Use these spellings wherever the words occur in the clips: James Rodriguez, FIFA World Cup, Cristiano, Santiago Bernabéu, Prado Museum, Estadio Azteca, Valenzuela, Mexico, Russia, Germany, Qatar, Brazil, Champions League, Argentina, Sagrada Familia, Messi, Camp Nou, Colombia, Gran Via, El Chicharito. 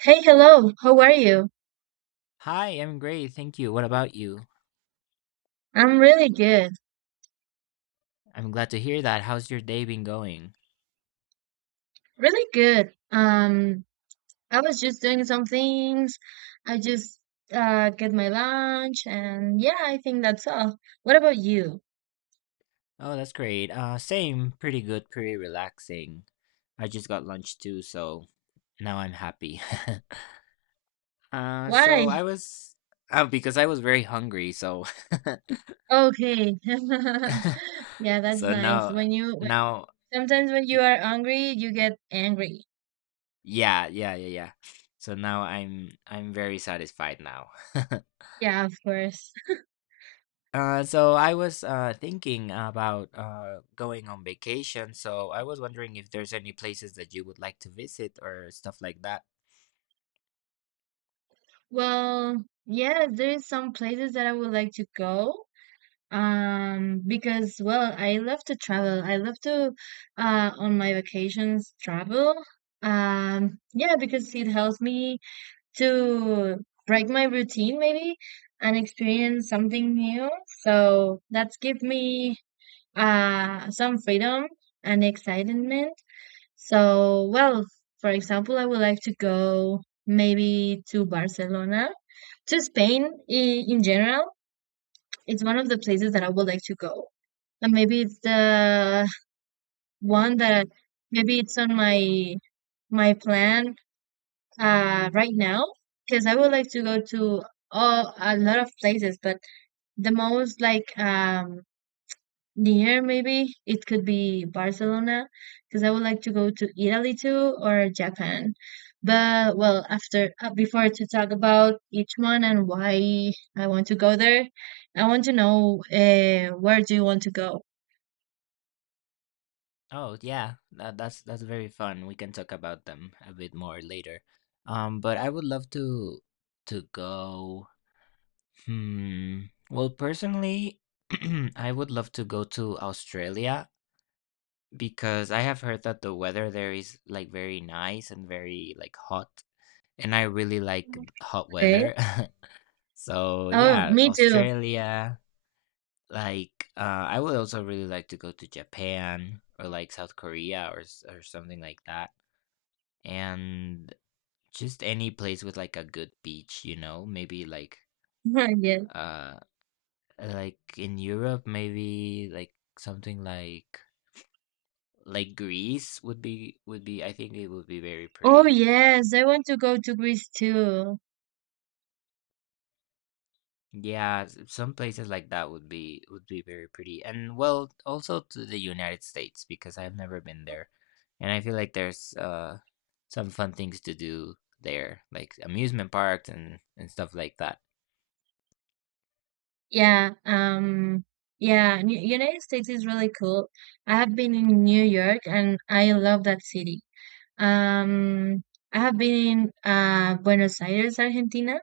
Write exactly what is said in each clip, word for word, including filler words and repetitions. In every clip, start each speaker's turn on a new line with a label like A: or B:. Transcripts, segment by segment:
A: Hey, hello. How are you?
B: Hi, I'm great. Thank you. What about you?
A: I'm really good.
B: I'm glad to hear that. How's your day been going?
A: Really good. Um, I was just doing some things. I just uh get my lunch and yeah, I think that's all. What about you?
B: Oh, that's great. Uh, same. Pretty good. Pretty relaxing. I just got lunch too, so now I'm happy. uh, so
A: Why?
B: I was, oh, because I was very hungry. So,
A: Okay. Yeah, that's
B: so
A: nice.
B: now,
A: When you when,
B: now,
A: sometimes when you
B: y-
A: are hungry, you get angry.
B: yeah, yeah, yeah, yeah. So now I'm, I'm very satisfied now.
A: Yeah, of course.
B: Uh, so I was uh, thinking about uh, going on vacation, so I was wondering if there's any places that you would like to visit or stuff like that.
A: Well, yeah, there is some places that I would like to go. Um, because well, I love to travel. I love to uh on my vacations travel. Um, yeah, because it helps me to break my routine maybe and experience something new. So that's give me uh some freedom and excitement. So well, for example, I would like to go maybe to Barcelona, to Spain in, in general. It's one of the places that I would like to go, and maybe it's the one that maybe it's on my my plan uh right now because I would like to go to all, a lot of places, but the most like um near maybe it could be Barcelona because I would like to go to Italy too or Japan. But well, after uh, before to talk about each one and why I want to go there, I want to know uh, where do you want to go?
B: Oh yeah, that, that's that's very fun. We can talk about them a bit more later. Um, but I would love to to go. Hmm. Well, personally, I would love to go to Australia because I have heard that the weather there is like very nice and very like hot, and I really like hot
A: Okay.
B: weather. So
A: Oh,
B: yeah,
A: me too.
B: Australia. Like, uh, I would also really like to go to Japan or like South Korea or s- or something like that, and just any place with like a good beach, you know. Maybe like
A: Yes.
B: uh, like in Europe, maybe like something like like Greece would be would be. I think it would be very
A: Oh
B: pretty.
A: yes, I want to go to Greece too.
B: Yeah, s- some places like that would be would be very pretty. And well, also to the United States because I've never been there. And I feel like there's uh some fun things to do there, like amusement parks and and stuff like that.
A: Yeah, um yeah, New United States is really cool. I have been in New York and I love that city. Um I have been in uh Buenos Aires, Argentina,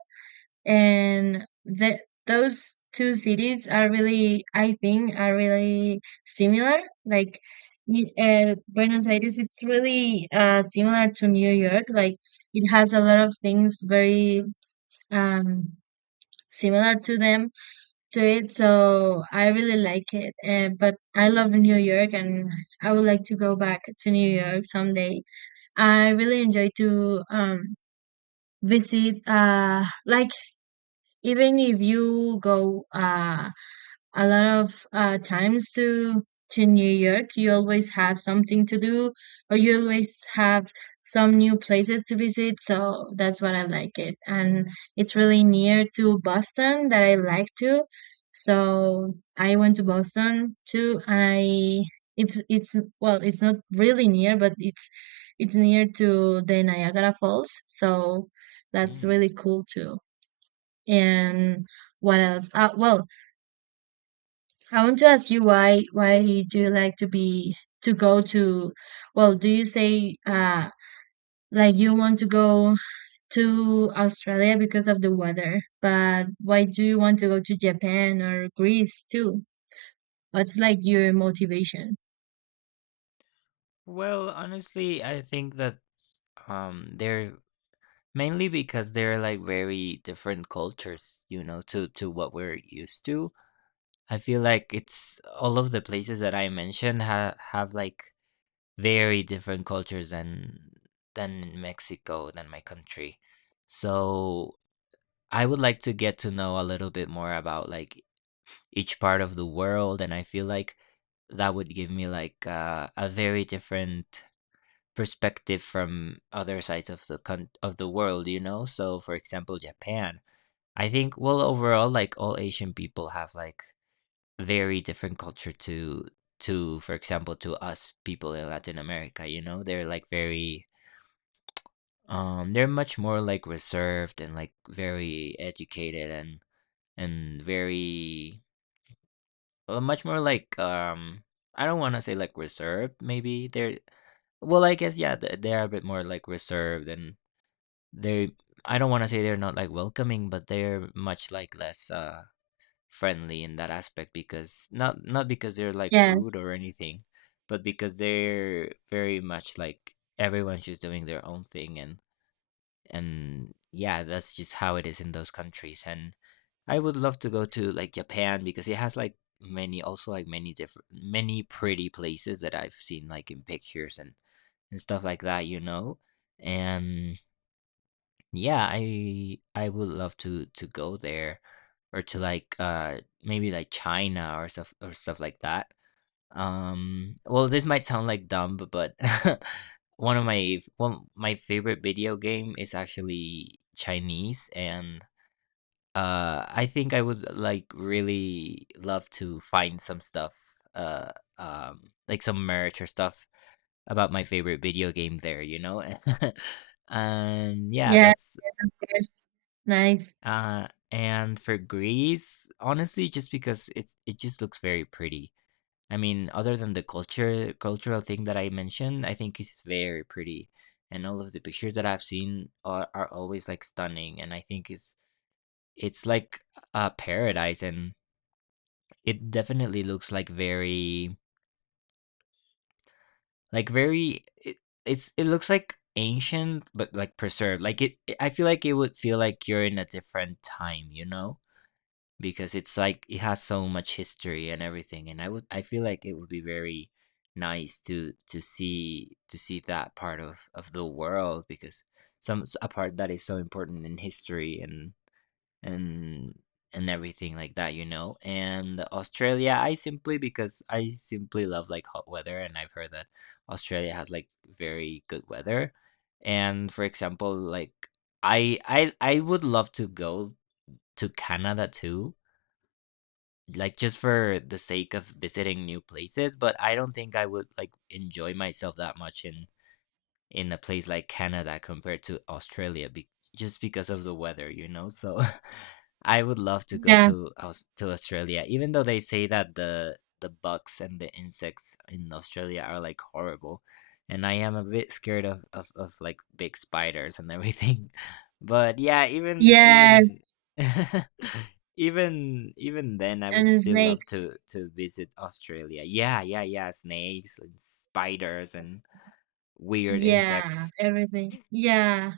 A: and the those two cities are really, I think, are really similar. Like y- uh, Buenos Aires it's really uh similar to New York, like it has a lot of things very um similar to them to it, so I really like it, uh, but I love New York, and I would like to go back to New York someday. I really enjoy to um visit uh like, even if you go uh a lot of uh, times to to New York, you always have something to do, or you always have some new places to visit. So that's what I like it, and it's really near to Boston that I like to. So I went to Boston too, and I it's it's well, it's not really near, but it's it's near to the Niagara Falls. So that's
B: Mm.
A: really cool too. And what else? Uh, well, I want to ask you why why do you like to be to go to, well, do you say uh like you want to go to Australia because of the weather, but why do you want to go to Japan or Greece too? What's like your motivation?
B: Well, honestly, I think that um they're mainly because they're like very different cultures, you know, to to what we're used to. I feel like it's all of the places that I mentioned ha have like very different cultures than than in Mexico, than my country. So I would like to get to know a little bit more about like each part of the world, and I feel like that would give me like uh, a very different perspective from other sides of the con- of the world, you know. So for example, Japan. I think, well, overall, like all Asian people have like very different culture to to for example, to us people in Latin America. You know, they're like very um they're much more like reserved, and like very educated, and and very, well, much more like um I don't want to say like reserved, maybe they're, well, I guess, yeah, th- they are a bit more like reserved, and they, I don't want to say they're not like welcoming, but they're much like less uh friendly in that aspect, because not, not because they're like rude
A: Yes.
B: or anything, but because they're very much like everyone's just doing their own thing, and and yeah, that's just how it is in those countries. And I would love to go to like Japan, because it has like many, also like many different, many pretty places that I've seen like in pictures and and stuff like that, you know. And yeah, i i would love to to go there, or to like uh maybe like China or stuff, or stuff like that. Um, well, this might sound like dumb, b- but one of my one my favorite video game is actually Chinese, and uh, I think I would like really love to find some stuff, uh, um, like some merch or stuff about my favorite video game there, you know. And yeah,
A: Yes,
B: that's
A: yes, of course. Nice.
B: uh, and for Greece, honestly, just because it's it just looks very pretty. I mean, other than the culture cultural thing that I mentioned, I think it's very pretty, and all of the pictures that I've seen are, are always like stunning, and I think it's it's like a paradise, and it definitely looks like very, like very, it, it's it looks like ancient but like preserved. Like it, I feel like it would feel like you're in a different time, you know? Because it's like it has so much history and everything, and i would I feel like it would be very nice to to see to see that part of of the world, because some a part that is so important in history, and and and everything like that, you know. And Australia, I simply, because I simply love like hot weather, and I've heard that Australia has like very good weather. And for example, like i i I would love to go to Canada too, like just for the sake of visiting new places, but I don't think I would like enjoy myself that much in in a place like Canada compared to Australia, be- just because of the weather, you know? So I would love to go
A: Yeah.
B: to Aus- to Australia, even though they say that the the bugs and the insects in Australia are like horrible. And I am a bit scared of, of, of like big spiders and everything. But yeah, even even
A: Yes.
B: even even then I would
A: And
B: still love
A: snakes.
B: to to visit Australia. Yeah, yeah, yeah. Snakes and spiders and weird
A: Yeah,
B: insects.
A: everything. Yeah.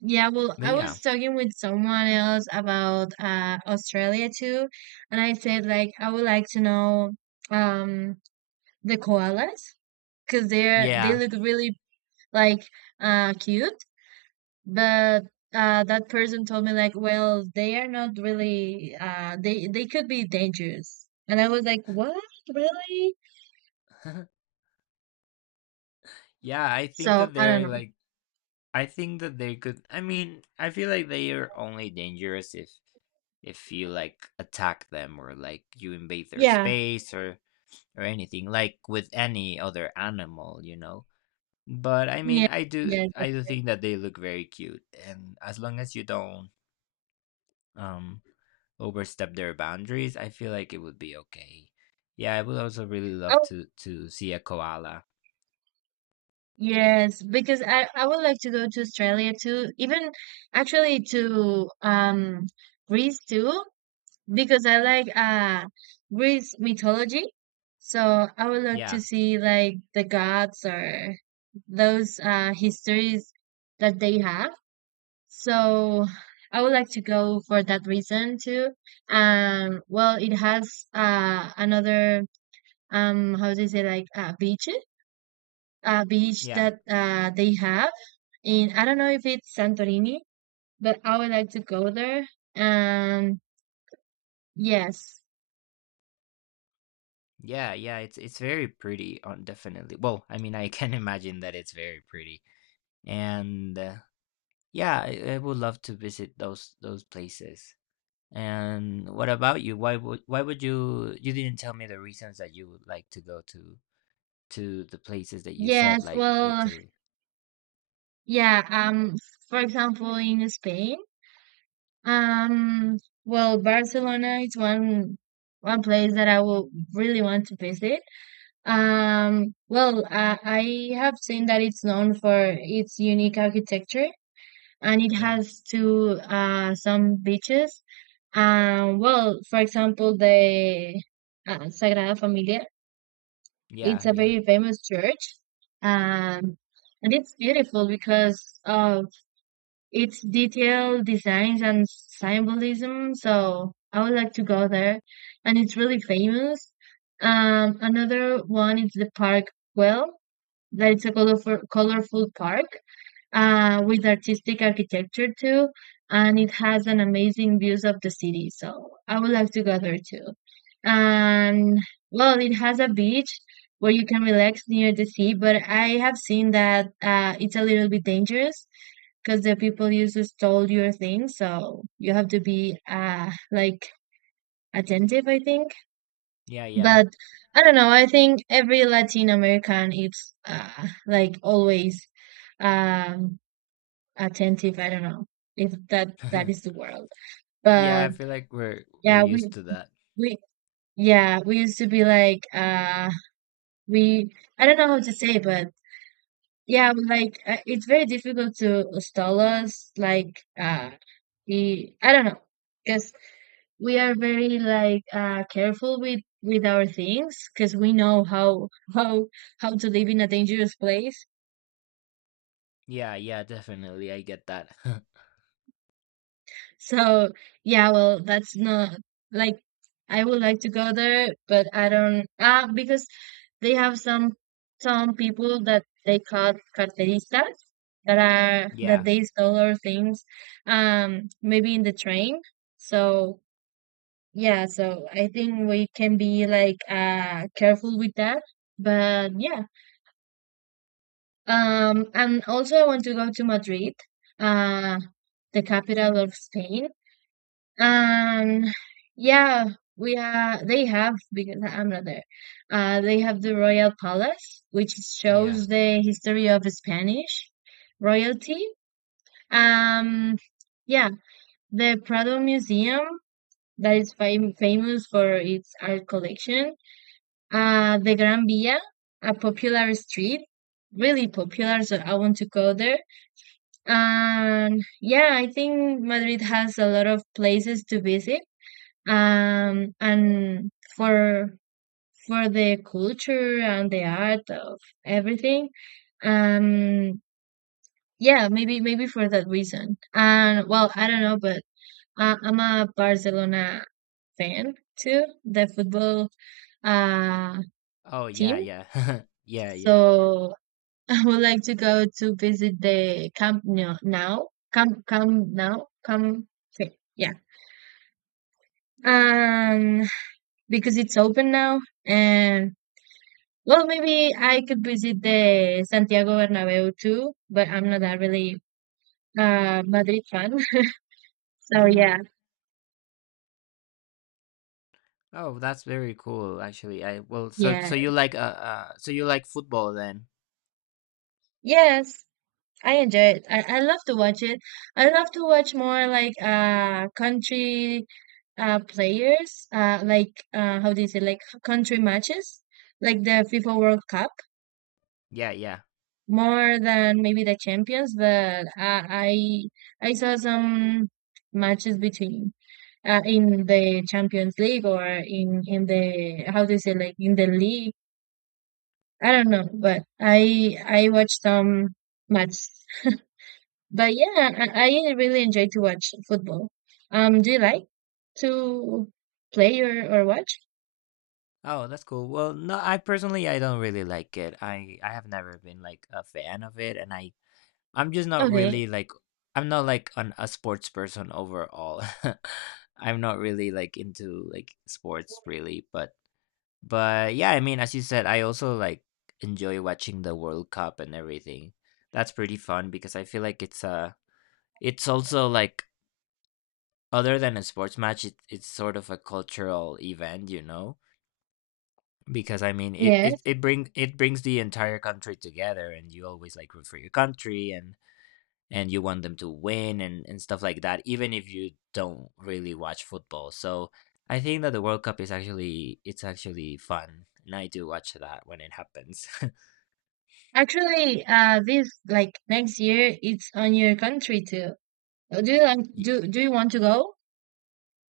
A: Yeah, well,
B: But
A: I was
B: yeah.
A: talking with someone else about uh, Australia too, and I said like I would like to know um the koalas because they're they
B: Yeah.
A: look really like uh cute, but uh that person told me like, well, they are not really uh they they could be dangerous, and I was like, what really?
B: Yeah, I think
A: So
B: that
A: I don't
B: they're
A: know.
B: like, I think that they could, I mean, I feel like they are only dangerous if if you like attack them, or like you invade their
A: Yeah,
B: space, or or anything, like with any other animal, you know. But I
A: yeah,
B: mean, I do
A: yeah,
B: I
A: that's
B: do
A: right.
B: think that they look very cute, and as long as you don't um overstep their boundaries, I feel like it would be okay. Yeah, I would also really love
A: Oh,
B: to to see a koala.
A: yes, because I, I would like to go to Australia too, even actually to um Greece too, because I like uh Greece mythology. So I would like to
B: Yeah,
A: see like the gods or those uh histories that they have. So I would like to go for that reason too. Um, well, it has uh another um how do you say like uh, beach uh beach
B: yeah,
A: that uh they have. And I don't know if it's Santorini, but I would like to go there. Um, yes,
B: yeah, yeah. It's it's very pretty, on definitely. Well, I mean, I can imagine that it's very pretty, and uh, yeah, I, I would love to visit those those places. And what about you? Why would why would you? You didn't tell me the reasons that you would like to go to to the places that you said,
A: yes.
B: like
A: Well,
B: Italy.
A: yeah. Um, for example, in Spain, um, well, Barcelona is one one place that I will really want to visit. Um, well, uh, I have seen that it's known for its unique architecture, and it
B: Yeah,
A: has to uh, some beaches. Um, well, for example, the uh, Sagrada Familia, it's
B: yeah,
A: a
B: yeah,
A: very famous church. Um, and it's beautiful because of its detailed designs and symbolism. So I would like to go there. And it's really famous. Um, another one is the park, well, that it's a colorful, colorful park uh, with artistic architecture too, and it has an amazing views of the city. So I would like to go there too. And well, it has a beach where you can relax near the sea, but I have seen that uh, it's a little bit dangerous because the people used to stole your things, so you have to be uh, like attentive, I think.
B: yeah, yeah,
A: But I don't know. I think every Latin American, it's uh, like, always. Um, Attentive. I don't know if that that is the world,
B: yeah. I
A: but
B: feel like we're we're
A: yeah,
B: used
A: we
B: to that.
A: we yeah, we used to be like uh we I don't know how to say, but yeah, we like uh, it's very difficult to stall us. Like uh, the I don't know, because we are very like uh careful with with our things because we know how how how to live in a dangerous place.
B: Yeah, yeah, definitely. I get that.
A: So yeah, well, that's not like I would like to go there, but I don't ah because they have some some people that they call carteristas, that are that
B: Yeah,
A: they stole our things, um, maybe in the train. So yeah, so I think we can be like uh careful with that. But yeah, um, and also I want to go to Madrid, uh, the capital of Spain. Um, yeah, we are. They have, because I'm not there. Uh, they have the Royal Palace, which
B: yeah.
A: shows the history of Spanish royalty. Um, yeah, the Prado Museum, that is fam famous for its art collection. Uh, the Gran Via, a popular street, really popular, so I want to go there. And yeah, I think Madrid has a lot of places to visit, um, and for for the culture and the art of everything. Um, yeah, maybe maybe for that reason. And well, I don't know, but uh, I'm a Barcelona fan too, the football uh
B: Oh yeah,
A: team.
B: yeah. Yeah, yeah.
A: So I would like to go to visit the Camp Nou now. Camp Camp now Camp. Okay, yeah, um, because it's open now, and, well, maybe I could visit the Santiago Bernabéu too, but I'm not that really uh Madrid fan. So
B: Mhm.
A: yeah,
B: Oh, that's very cool actually. I Well, so
A: yeah.
B: so you like uh, uh so you like football then?
A: Yes, I enjoy it. I, I love to watch it. I love to watch more like uh country uh players, uh like uh how do you say like country matches, like the FIFA World Cup
B: Yeah, yeah.
A: more than maybe the Champions, but uh, I I saw some matches between uh, in the Champions League or in in the, how do you say, like in the league. I don't know, but I I watch some matches. But yeah, I, I really enjoy to watch football. Um, do you like to play or or watch?
B: Oh, that's cool. Well, no, I personally, I don't really like it. I I have never been like a fan of it, and I I'm just not
A: Okay.
B: really like, I'm not like an, a sports person overall. I'm not really like into like sports really, but But yeah, I mean, as you said, I also like enjoy watching the World Cup and everything. That's pretty fun, because I feel like it's a, it's also like, other than a sports match, it, it's sort of a cultural event, you know? Because I mean, it
A: Yes.
B: it it bring it brings the entire country together, and you always like root for your country, and and you want them to win and and stuff like that, even if you don't really watch football. So I think that the World Cup is actually it's actually fun, and I do watch that when it happens.
A: Actually, uh, this like next year, it's on your country too. Do you like
B: Y-
A: do do you want to go?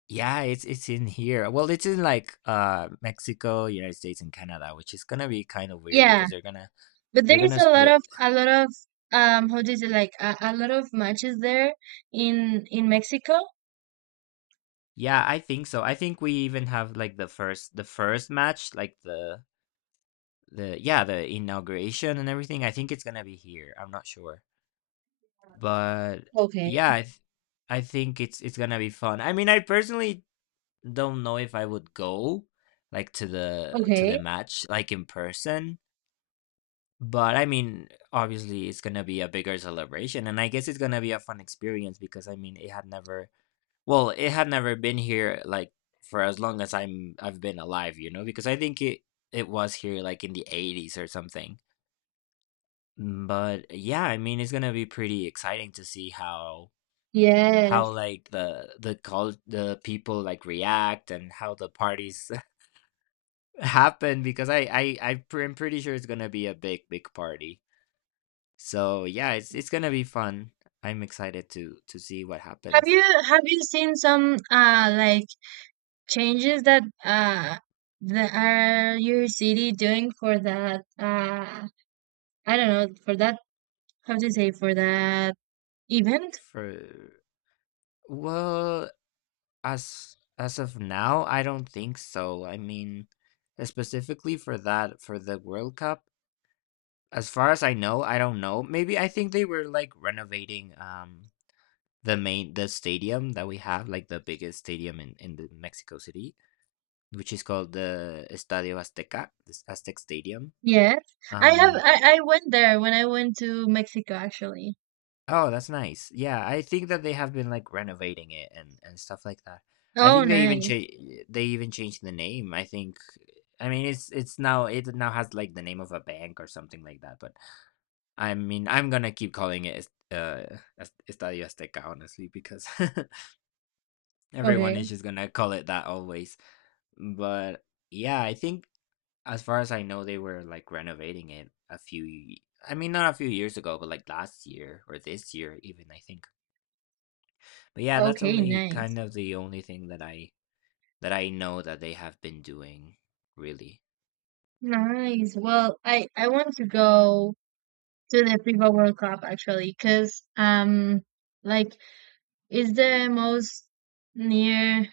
B: Yeah, it's it's in here. Well, it's in like uh Mexico, United States, and Canada, which is gonna be kind of weird
A: Yeah,
B: because they're gonna
A: but
B: they're
A: there is
B: gonna
A: a lot
B: split.
A: of a lot of um how do you say like a, a lot of matches there in in Mexico.
B: Yeah, I think so. I think we even have like the first the first match, like the the yeah the inauguration and everything. I think it's gonna be here. I'm not sure, but
A: Okay.
B: yeah, I, th- I think it's it's gonna be fun. I mean, I personally don't know if I would go like to the to the
A: Okay.
B: match like in person. But I mean, obviously, it's gonna be a bigger celebration, and I guess it's gonna be a fun experience, because I mean, it had never, well, it had never been here like for as long as I'm I've been alive, you know, because I think it it was here like in the eighties or something. Mm. But yeah, I mean, it's gonna be pretty exciting to see how how
A: Yes.
B: like the the call the people like react, and how the parties happen, because I I I'm pre- I'm pretty sure it's gonna be a big big party. So yeah, it's it's gonna be fun. I'm excited to to see what
A: Have
B: happens.
A: you have you seen some uh like changes that uh that are your city doing for that uh I don't know for that, how do you say, for that event?
B: For, well, as as of now, I don't think so. I mean, specifically for that, for the World Cup, as far as I know, I don't know. Maybe I think they were like renovating um the main the stadium that we have, like the biggest stadium in in the Mexico City, which is called the Estadio Azteca, this Aztec Stadium.
A: Yes, I have.
B: Um,
A: I I went there when I went to Mexico actually.
B: Oh, that's nice. Yeah, I think that they have been like renovating it and and stuff like that. I
A: Oh,
B: think they even
A: nice.
B: cha- they even changed the name. I think I mean it's it's now it now has like the name of a bank or something like that. But I mean I'm gonna keep calling it uh Es- Estadio Azteca honestly because everyone
A: Okay.
B: is just gonna call it that always. But yeah, I think as far as I know, they were like renovating it a few. y- I mean, not a few years ago, but like last year or this year, even I think. But yeah, that's
A: Okay,
B: only
A: nice.
B: kind of the only thing that I that I know that they have been doing, really.
A: Nice. Well, I I want to go to the FIFA World Cup actually, because um, like, it's the most near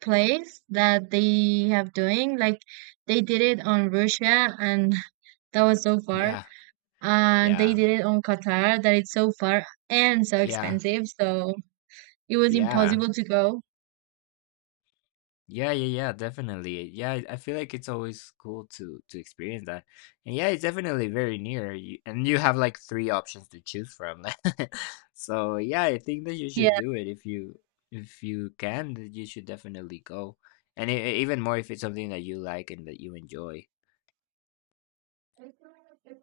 A: place that they have doing. Like, they did it on Russia, and that was so far.
B: Yeah,
A: And they
B: yeah,
A: did it on Qatar, that it's so far and so
B: yeah,
A: expensive, so it was
B: yeah,
A: impossible to go.
B: yeah, yeah, yeah. Definitely. Yeah, I I feel like it's always cool to to experience that, and yeah, it's definitely very near. You, and you have like three options to choose from. So yeah, I think that you should
A: Yeah.
B: do it if you if you can. That You should definitely go, and e- e, even more if it's something that you like and that you enjoy.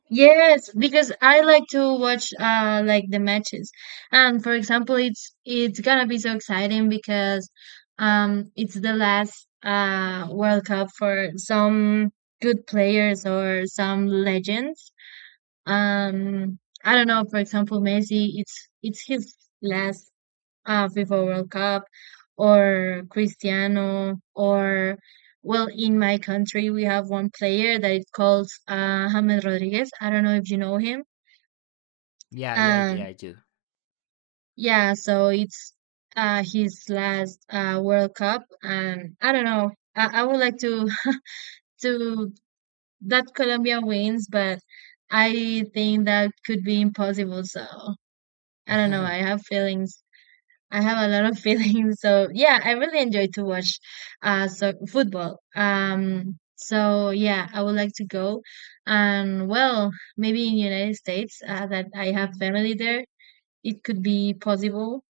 A: Yes, because I like to watch uh like the matches. And for example, it's it's gonna be so exciting because um it's the last uh World Cup for some good players or some legends. Um I don't know, for example, Messi, it's it's his last uh, FIFA World Cup, or Cristiano, or, well, in my country we have one player that is calls uh, James Rodriguez. I don't know if you know him.
B: Yeah, yeah, yeah, I
A: Um,
B: do.
A: yeah, so it's uh, his last uh, World Cup, and I don't know. I, I would like to to that Colombia wins, but I think that could be impossible. So I don't know. I have feelings. I have a lot of feelings. So yeah, I really enjoy to watch uh so football. Um so yeah, I would like to go. And well, maybe in United States uh, that I have family there, it could be possible.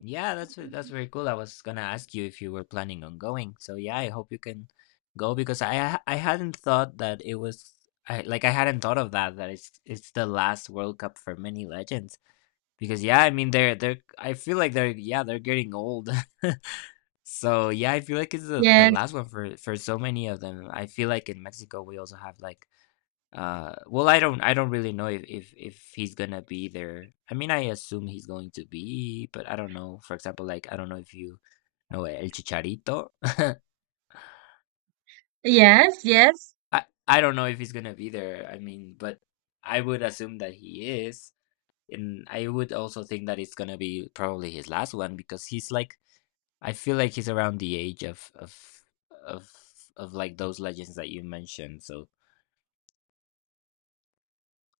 B: Yeah, that's ve- that's very cool. I was gonna ask you if you were planning on going. So yeah, I hope you can go because I ha- I hadn't thought that it was I like I hadn't thought of that that it's it's the last World Cup for many legends because yeah, I mean they're they're I feel like they're yeah, they're getting old. So yeah, I feel like it's the, the
A: Yes.
B: last one for for so many of them. I feel like in Mexico we also have like uh, well, I don't, I don't really know if, if if he's gonna be there. I mean, I assume he's going to be, but I don't know. For example, like I don't know if you know El Chicharito.
A: Yes, yes.
B: I I don't know if he's gonna be there. I mean, but I would assume that he is, and I would also think that it's gonna be probably his last one because he's like I feel like he's around the age of of of of like those legends that you mentioned. So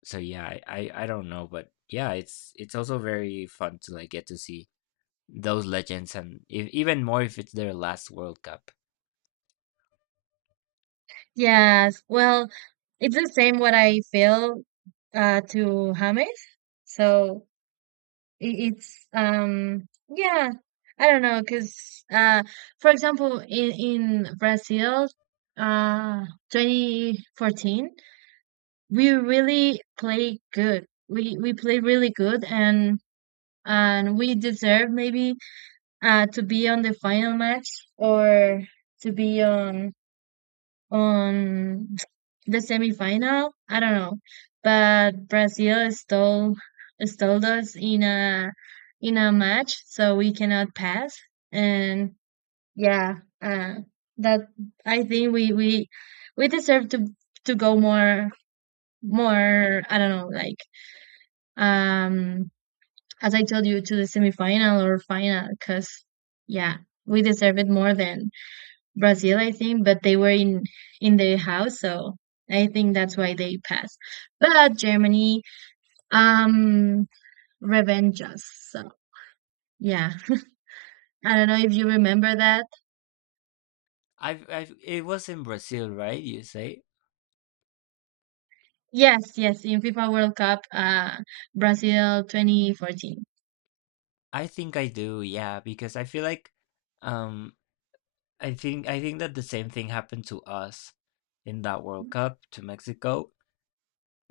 B: so yeah I, I i don't know, but yeah it's it's also very fun to like get to see those legends, and if, even more if it's their last World Cup.
A: Yes. Well, it's the same what I feel uh to James. So, It, it's um yeah, I don't know, know because uh for example in in Brazil uh twenty fourteen we really play good. We we play really good, and and we deserve maybe uh to be on the final match, or to be on on the semifinal. I don't know, but Brazil stole stole us in a in a match, so we cannot pass. And yeah, uh, that I think we we we deserve to to go more more. I don't know, like um as I told you, to the semifinal or final, because yeah, we deserve it more than Brazil, I think, but they were in in their house, so I think that's why they passed. But Germany, um, revenge us. So yeah, I don't know if you remember that.
B: I've I've It was in Brazil, right, you say?
A: Yes, yes, in FIFA World Cup, uh, Brazil twenty fourteen.
B: I think I do, yeah, because I feel like um i think i think that the same thing happened to us in that World Cup, to Mexico,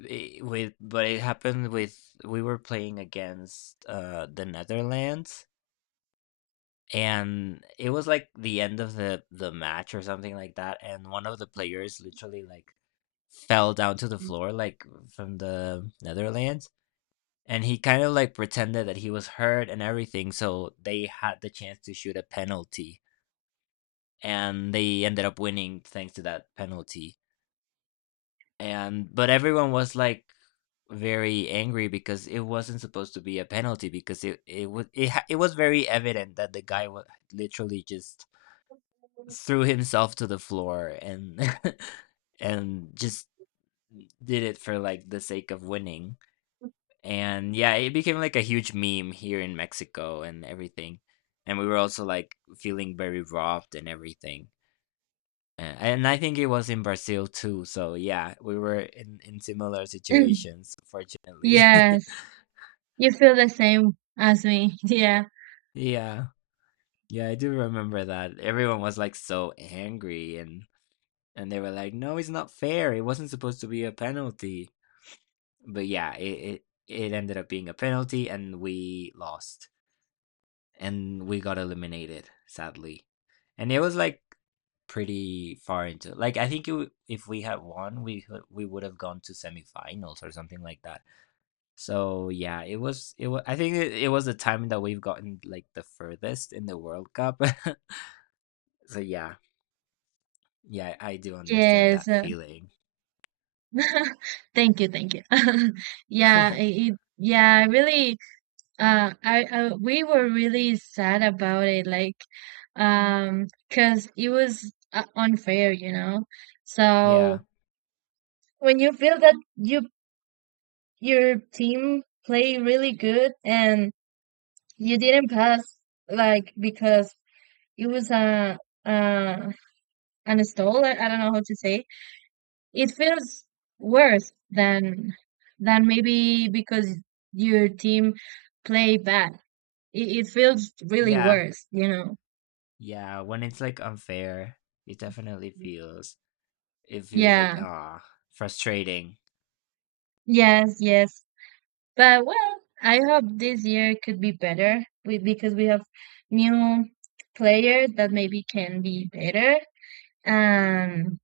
B: eh, with but it happened with we were playing against uh the Netherlands, and it was like the end of the the match or something like that, and one of the players literally like fell down to the floor, like from the Netherlands, and he kind of like pretended that he was hurt and everything, so they had the chance to shoot a penalty, and they ended up winning thanks to that penalty. And but everyone was like very angry because it wasn't supposed to be a penalty, because it it was it, ha- it was very evident that the guy was literally just threw himself to the floor and and just did it for like the sake of winning. And yeah, it became like a huge meme here in Mexico and everything. And we were also like feeling very robbed and everything. And, and I think it was in Brazil too. So yeah, we were in, in similar situations, fortunately.
A: Yes, you feel the same as me. Yeah.
B: Yeah. Yeah, I do remember that. Everyone was like so angry, and and they were like, "No, it's not fair. It wasn't supposed to be a penalty." But yeah, it, it it ended up being a penalty, and we lost, and we got eliminated sadly, and it was like pretty far into like I think it, w- if we had won, we could- we would have gone to semifinals or something like that. So yeah, it was it was I think it, it was the time that we've gotten like the furthest in the World Cup. So yeah, yeah, I do understand
A: Yes.
B: that
A: uh,
B: feeling.
A: Thank you, thank you. Yeah, it, it- yeah, I really uh I, I we were really sad about it. Like um because it was uh, unfair, you know,
B: Yeah,
A: so when you feel that you your team played really good and you didn't pass, like, because it was a uh an stall. I, I don't know how to say. It feels worse than than maybe because your team play bad, it, it feels really
B: yeah,
A: worse, you know.
B: yeah. When it's like unfair, it definitely feels it feels like
A: Yeah.
B: ah, frustrating.
A: Yes, yes. But well, I hope this year could be better, we, because we have new players that maybe can be better. Um,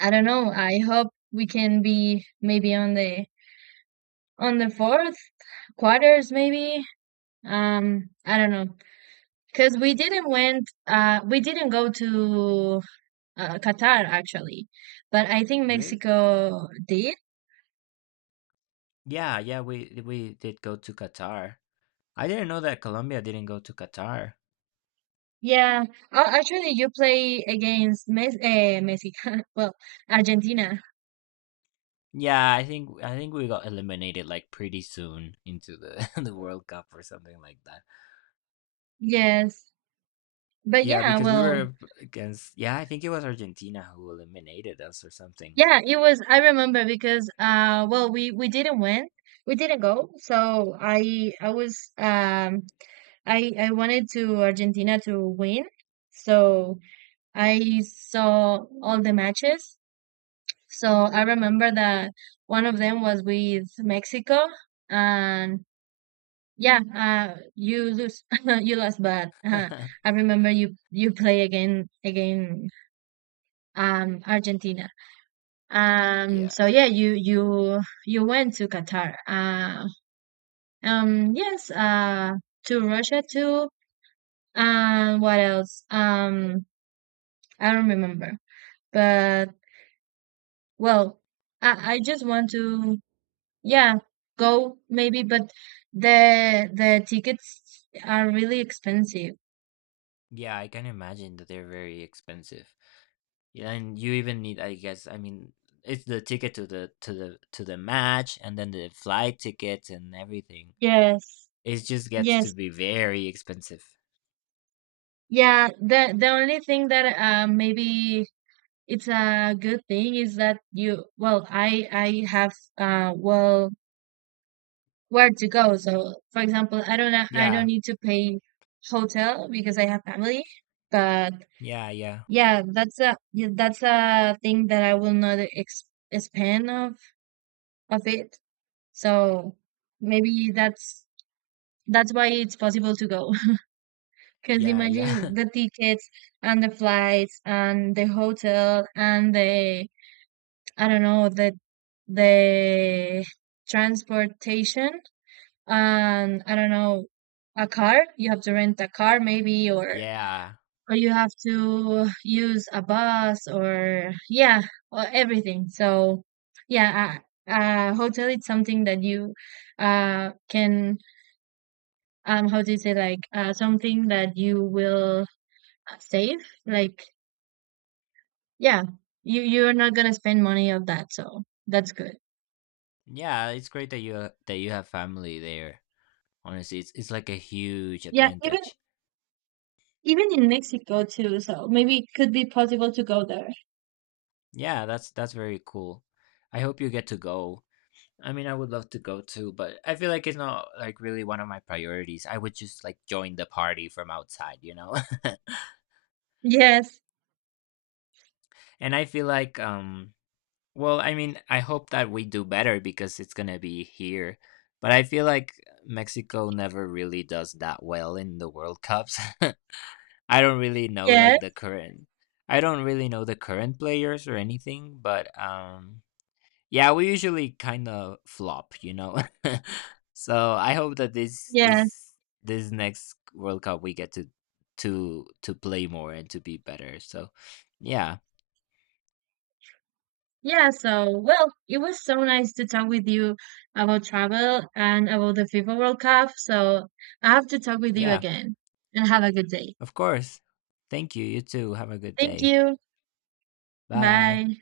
A: I don't know. I hope we can be maybe on the on the fourth quarters, maybe. Um, I don't know, because we didn't went. Uh, we didn't go to uh, Qatar actually, but I think
B: Really?
A: Mexico did.
B: Yeah, yeah, we we did go to Qatar. I didn't know that Colombia didn't go to Qatar.
A: Yeah, uh, actually, you play against Mes eh, Messi. Well, Argentina.
B: Yeah, I think I think we got eliminated like pretty soon into the the World Cup or something like that.
A: Yes, but
B: Yeah,
A: yeah,
B: because we
A: well,
B: were up against yeah, I think it was Argentina who eliminated us or something.
A: yeah, it was. I remember because uh, well, we we didn't win. We didn't go. So I I was um I I wanted to Argentina to win. So I saw all the matches. So I remember that one of them was with Mexico. And yeah, uh, you lose, you lost, but uh, I remember you you play again again um Argentina. Um,
B: Yeah.
A: so yeah, you you you went to Qatar. Uh, um, yes, uh, to Russia too. And what else? Um, I don't remember. But well, I I just want to yeah go maybe, but the the tickets are really expensive.
B: Yeah, I can imagine that they're very expensive. Yeah, and you even need, I guess, I mean, it's the ticket to the to the to the match and then the flight tickets and everything.
A: Yes.
B: It just gets to
A: Yes.
B: be very expensive.
A: Yeah, the the only thing that uh, maybe it's a good thing is that you, well, I I have uh, well, where to go. So for example, I don't ha- I don't
B: Yeah.
A: need to pay hotel because I have family. But
B: Yeah, yeah.
A: yeah, that's a, yeah, that's a thing that I will not ex expand of of it. So maybe that's that's why it's possible to go. Because
B: Yeah, yeah.
A: imagine the tickets and the flights and the hotel and the, I don't know, the the transportation, and I don't know, a car. You have to rent a car maybe, or
B: Yeah.
A: or you have to use a bus, or yeah, or everything. So yeah, a, a hotel is something that you uh can, um, how do you say, like, uh, something that you will save, like. Yeah, you you're not gonna spend money on that, so that's good.
B: Yeah, it's great that you that you have family there. Honestly, it's it's like a huge
A: Yeah, even
B: advantage.
A: even in Mexico too, so maybe it could be possible to go there.
B: Yeah, that's that's very cool. I hope you get to go. I mean, I would love to go too, but I feel like it's not like really one of my priorities. I would just like join the party from outside, you know?
A: Yes,
B: And I feel like, um, well, I mean, I hope that we do better because it's gonna be here. But I feel like Mexico never really does that well in the World Cups. I don't really know like the
A: yes,
B: current, I don't really know the current players or anything, but um, yeah, we usually kind of flop, you know. So I hope that this
A: yes.
B: this this next World Cup we get to to to play more and to be better. So yeah,
A: Yeah, so well, it was so nice to talk with you about travel and about the FIFA World Cup. So I have to talk with you
B: yeah,
A: again and have a good day.
B: of course. Thank you. You too. Have a good
A: Thank
B: day.
A: you.
B: Bye.
A: Bye.